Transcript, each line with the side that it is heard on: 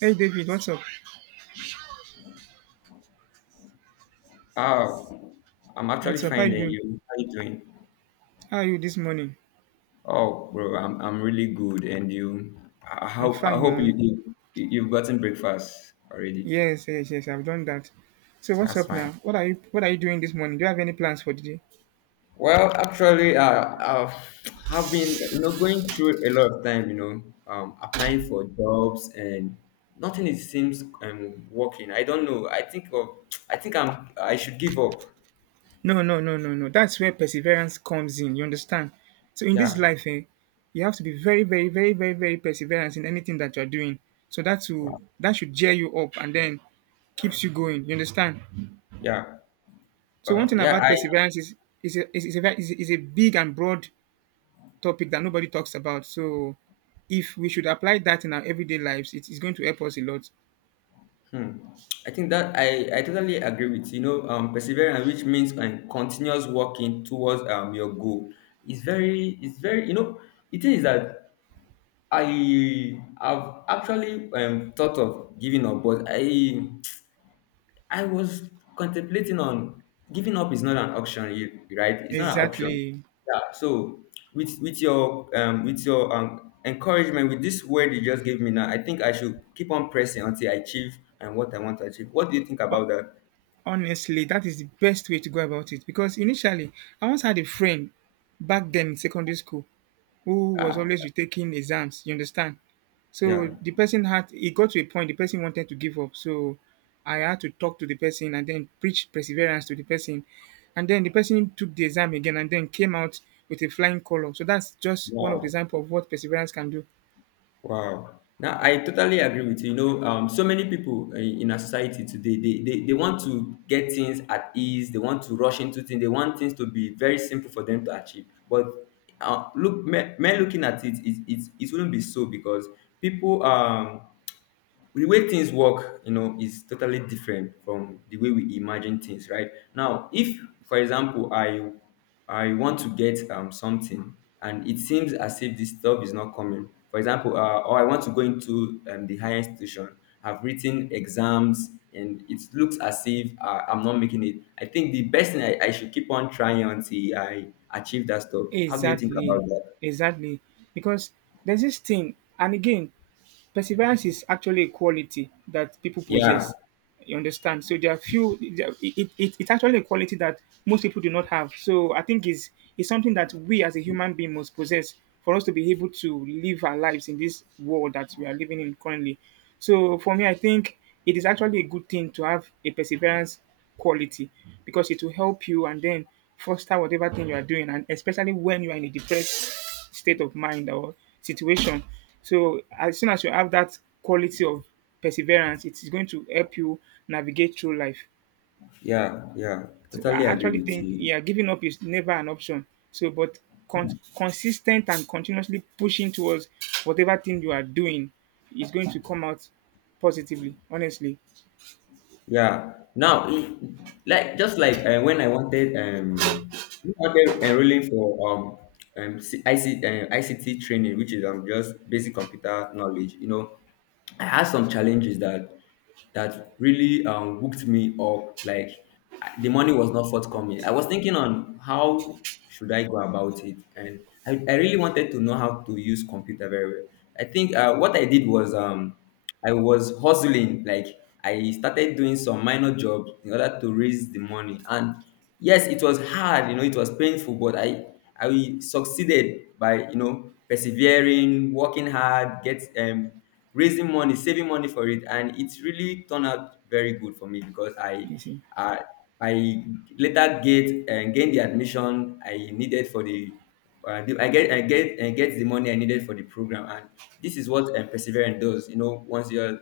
right: Hey David, what's up?
left: Oh, I'm actually
right: What's up? How
left: fine,
right: you
left: and
right: doing?
left: you? How you doing?
right: How are you this morning?
left: Oh, bro, I'm really good, and you? I
right: I'm
left: hope I
right: fine.
left: hope you, you you- you've gotten breakfast already.
right: Yes, yes, yes, I've done that. So what's
left: That's
right: up now?
left: fine.
right: What are you doing this morning? Do you have any plans for the day?
left: Well, actually, I've have been going through a lot of time, applying for jobs and nothing is seems working. I don't know. I think I should give up.
right: No, no, no, no, no. That's where perseverance comes in. You understand? So in this
left: Yeah.
right: life, eh, you have to be very, very, very, very, very perseverance in anything that you are doing. So that will
left: Wow.
right: that should cheer you up and then keeps you going. You understand?
left: Yeah.
right: So one thing
left: Yeah.
right: about
left: I
right: perseverance is a, is a big and broad topic that nobody talks about. So if we should apply that in our everyday lives, it is going to help us a lot.
left: Hmm. I think that I totally agree with perseverance, which means and continuous working towards your goal. It's very you know it is that I have actually thought of giving up, but I was contemplating on giving up is not an option, right? It's not an option.
right: Exactly.
left: Yeah. So with your with your encouragement with this word you just gave me now, I think I should keep on pressing until I achieve and what I want to achieve. What do you think
right: Ho-
left: about that?
right: Honestly, that is the best way to go about it. Because initially, I once had a friend back then in secondary school who was
left: Ah,
right: always retaking exams. You understand?
left: yeah.
right: So the person had it got to a point the person wanted to give up. So I had to talk to the person and then preach perseverance to the person. And then the person took the exam again and then came out with a flying color. So that's just one of the
left: Wow.
right: example of what perseverance can do.
left: Wow. Now I totally agree with you. You know, so many people in our society today, they want to get things at ease. They want to rush into things. They want things to be very simple for them to achieve. But look, me looking at it, it wouldn't be so because people the way things work, you know, is totally different from the way we imagine things, right? Now, if, for example, I want to get something and it seems as if this stuff is not coming, for example, or I want to go into the higher institution, I've written exams and it looks as if I'm not making it. I think the best thing I should keep on trying until I achieve that stuff. How do you think about
right: Exactly.
left: that?
right: Exactly. Because there's this thing, and again, perseverance is actually a quality that people
left: Yeah,
right: possess. You understand? So there are few. There, it's actually a quality that most people do not have. So I think is something that we as a human being must possess for us to be able to live our lives in this world that we are living in currently. So for me, I think it is actually a good thing to have a perseverance quality because it will help you and then foster whatever thing you are doing, and especially when you are in a depressed state of mind or situation. So as soon as you have that quality of perseverance, it is going to help you navigate through life.
left: yeah, yeah.
right: So I
left: Totally agree
right: actually
left: with
right: think
left: you.
right: yeah, giving up is never an option. So but con- consistent and continuously pushing towards whatever thing you are doing is going to come out positively. Honestly,
left: Yeah. Now, like just like when I wanted enrolling for ICT training, which is just basic computer knowledge. You know, I had some challenges that really hooked me up. Like the money was not forthcoming. I was thinking on how should I go about it, and I really wanted to know how to use computer very well. I think what I did was I was hustling, like I started doing some minor jobs in order to raise the money. And yes, it was hard, you know, it was painful, but I succeeded by persevering, working hard, get raising money, saving money for it, and it really turned out very good for me because
right: you see.
left: I I later get gained the admission I needed for the I get the money I needed for the program, and this is what perseverance does. You know, once you're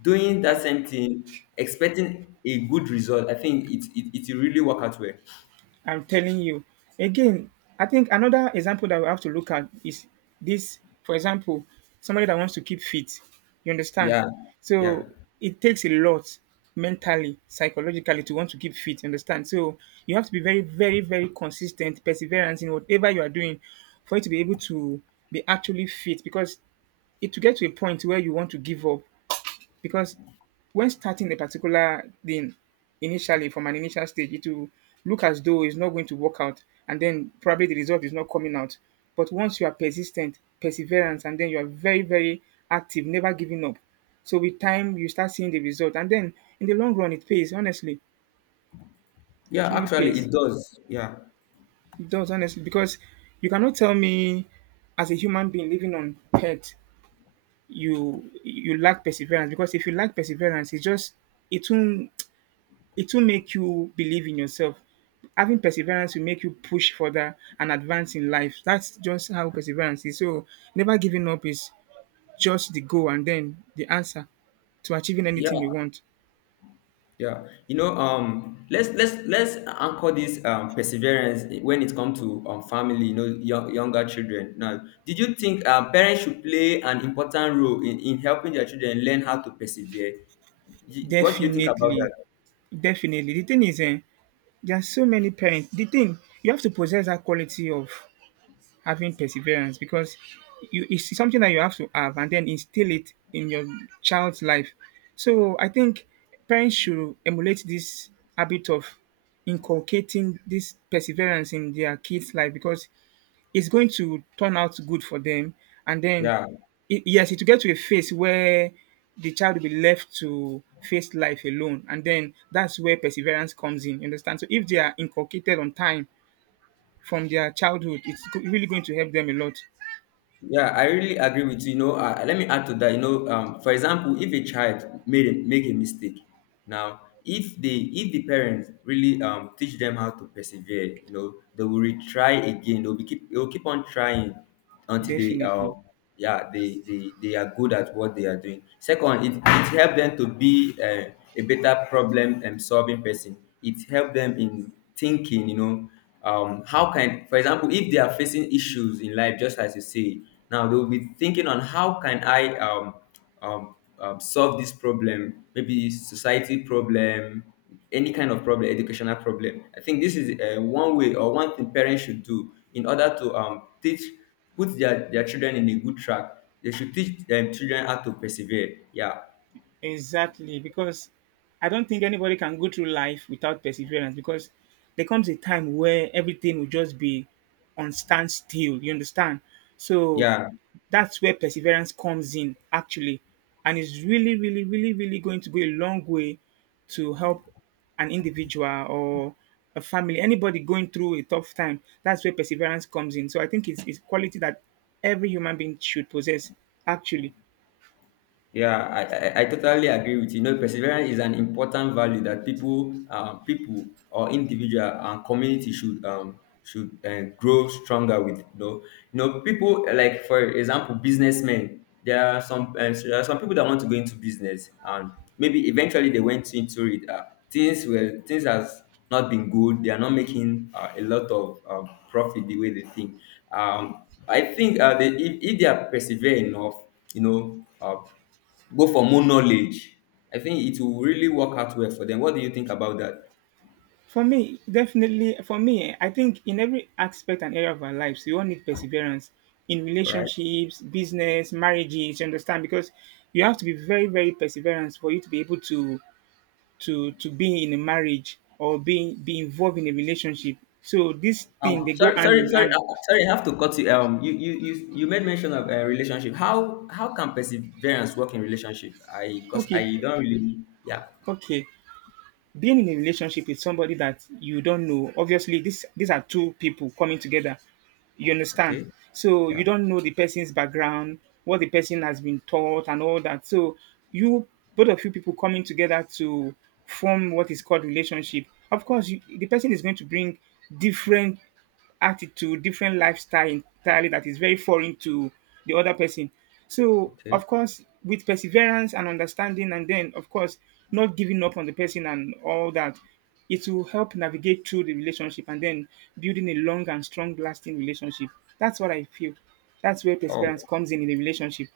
left: doing that same thing, expecting a good result, I think it will really work out well.
right: I'm telling you. Again, I think another example that we have to look at is this, for example, somebody that wants to keep fit. You understand?
left: Yeah, yeah,
right: So it takes a lot mentally, psychologically to want to keep fit. You understand? So you have to be very, very, very consistent, perseverance in whatever you are doing for you to be able to be actually fit because it to get to a point where you want to give up because when starting a particular thing initially from an initial stage, it will look as though it's not going to work out, and then probably the result is not coming out. But once you are persistent, perseverance, and then you are very, very active, never giving up. So with time, you start seeing the result, and then in the long run, it pays. Honestly, it
left: yeah.
right: really
left: Actually,
right: pays.
left: it does. Yeah,
right: It does honestly because you cannot tell me as a human being living on earth you lack perseverance because if you lack perseverance, it's just it won't it will make you believe in yourself. Having perseverance will make you push further and advance in life. That's just how perseverance is. So never giving up is just the goal and then the answer to achieving
left: yeah,
right: anything you want.
left: yeah. You know, let's anchor this perseverance when it comes to family. You know, younger children. Now, did you think parents should play an important role in helping their children learn how to persevere? What do you think about
right: Definitely.
left: that?
right: Definitely. The thing is, eh, there are so many parents. The thing, you have to possess that quality of having perseverance because you, it's something that you have to have and then instill it in your child's life. So I think parents should emulate this habit of inculcating this perseverance in their kids' life because it's going to turn out good for them. And then,
left: Yeah,
right: it, yes, it will get to a phase where the child will be left to face life alone. And then that's where perseverance comes in. You understand? So if they are inculcated on time from their childhood, really going to help them a lot.
left: yeah, I really agree with you. You know, let me add to that. You know, for example, if a child make a mistake, now if the parents really teach them how to persevere, you know, they will retry again. They will keep on trying until they
right: Definitely.
left: yeah they are good at what they are doing. Second, it help them to be a better problem solving person. It help them in thinking, how can, for example, if they are facing issues in life just as you say, now they will be thinking on how can I solve this problem, maybe society problem, any kind of problem, educational problem. I think this is one way or one thing parents should do in order to teach, put their children in a good track. They should teach children how to persevere. Yeah,
right: Exactly. Because I don't think anybody can go through life without perseverance because there comes a time where everything will just be on standstill. You understand? So
left: yeah.
right: that's where perseverance comes in, actually. And it's really, really, really, really going to go a long way to help an individual or a family, anybody going through a tough time. That's where perseverance comes in. So I think it's quality that every human being should possess, actually.
left: Yeah, I totally agree with you. You know, perseverance is an important value that people or individual and community should grow stronger with. You know, people like, for example, businessmen. There are some people that want to go into business, and maybe eventually they went into it. Things has not been good. They are not making a lot of profit the way they think. I think if they are persevere enough, you know. Go for more knowledge. I think it will really work out well for them. What do you think about that?
right: For me, definitely, for me, eh, I think in every aspect and area of our lives, we all need perseverance in
left: All right.
right: relationships, business, marriages. You understand? Because you have to be very, very perseverant for you to be able to to be in a marriage or be involved in a relationship. So this thing
left: Um,
right: they go
left: sorry,
right: hand
left: sorry,
right: in
left: sorry,
right: hand.
left: uh, sorry. I have to cut you. You made mention of a relationship. How can perseverance work in relationship? Cause
right: Okay,
left: I don't really. Yeah.
right: okay. Being in a relationship with somebody that you don't know, obviously this these are two people coming together, you understand,
left: Okay.
right: so
left: Yeah.
right: you don't know the person's background, what the person has been taught and all that. So you, both of you people coming together to form what is called relationship, of course you, the person is going to bring different attitude, different lifestyle entirely that is very foreign to the other person. So,
left: Okay.
right: of course, with perseverance and understanding, and then, of course, not giving up on the person and all that, it will help navigate through the relationship and then building a long and strong lasting relationship. That's what I feel. That's where perseverance
left: Oh,
right: comes in the relationship.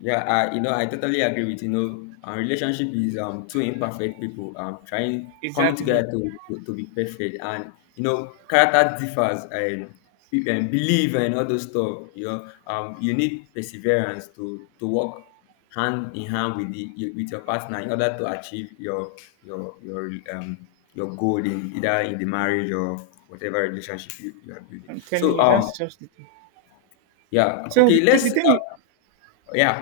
left: yeah, I you know I totally agree with our relationship is two imperfect people trying coming together
right: Exactly.
left: to be perfect, and you know character differs, and and belief and all those stuff, you know, you need perseverance to work hand in hand with with your partner in order to achieve your your goal in either in the marriage or whatever relationship you are building.
right: I'm telling
left: So
right: you, that's just the thing.
left: yeah,
right: So
left: okay,
right: the
left: let's
right: thing,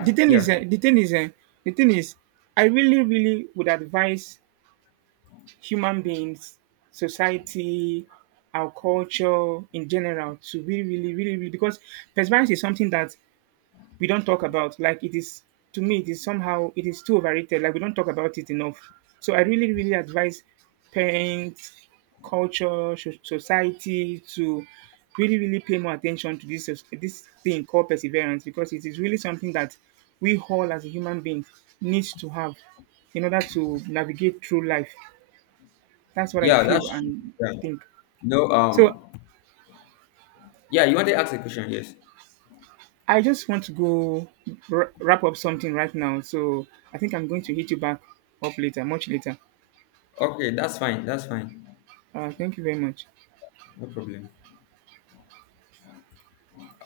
right: the thing is,
left: yeah.
right: the thing is, the thing is, I really, really would advise human beings, society, our culture in general to really, really, really, really because perseverance is something that we don't talk about. Like it is to me, it is somehow it is too overrated. Like we don't talk about it enough. So I really, really advise parents, culture, society to really, really pay more attention to this thing called perseverance because it is really something that we all as a human beings needs to have in order to navigate through life. That's what I
left: Yeah, that's
right: feel
left: true.
right: and
left: Yeah.
right: think.
left: No,
right: So
left: yeah, you want to ask a question? Yes.
right: I just want to go wrap up something right now. So I think I'm going to hit you back up later, much later.
left: Okay, that's fine. That's fine.
right: Thank you very much.
left: No problem.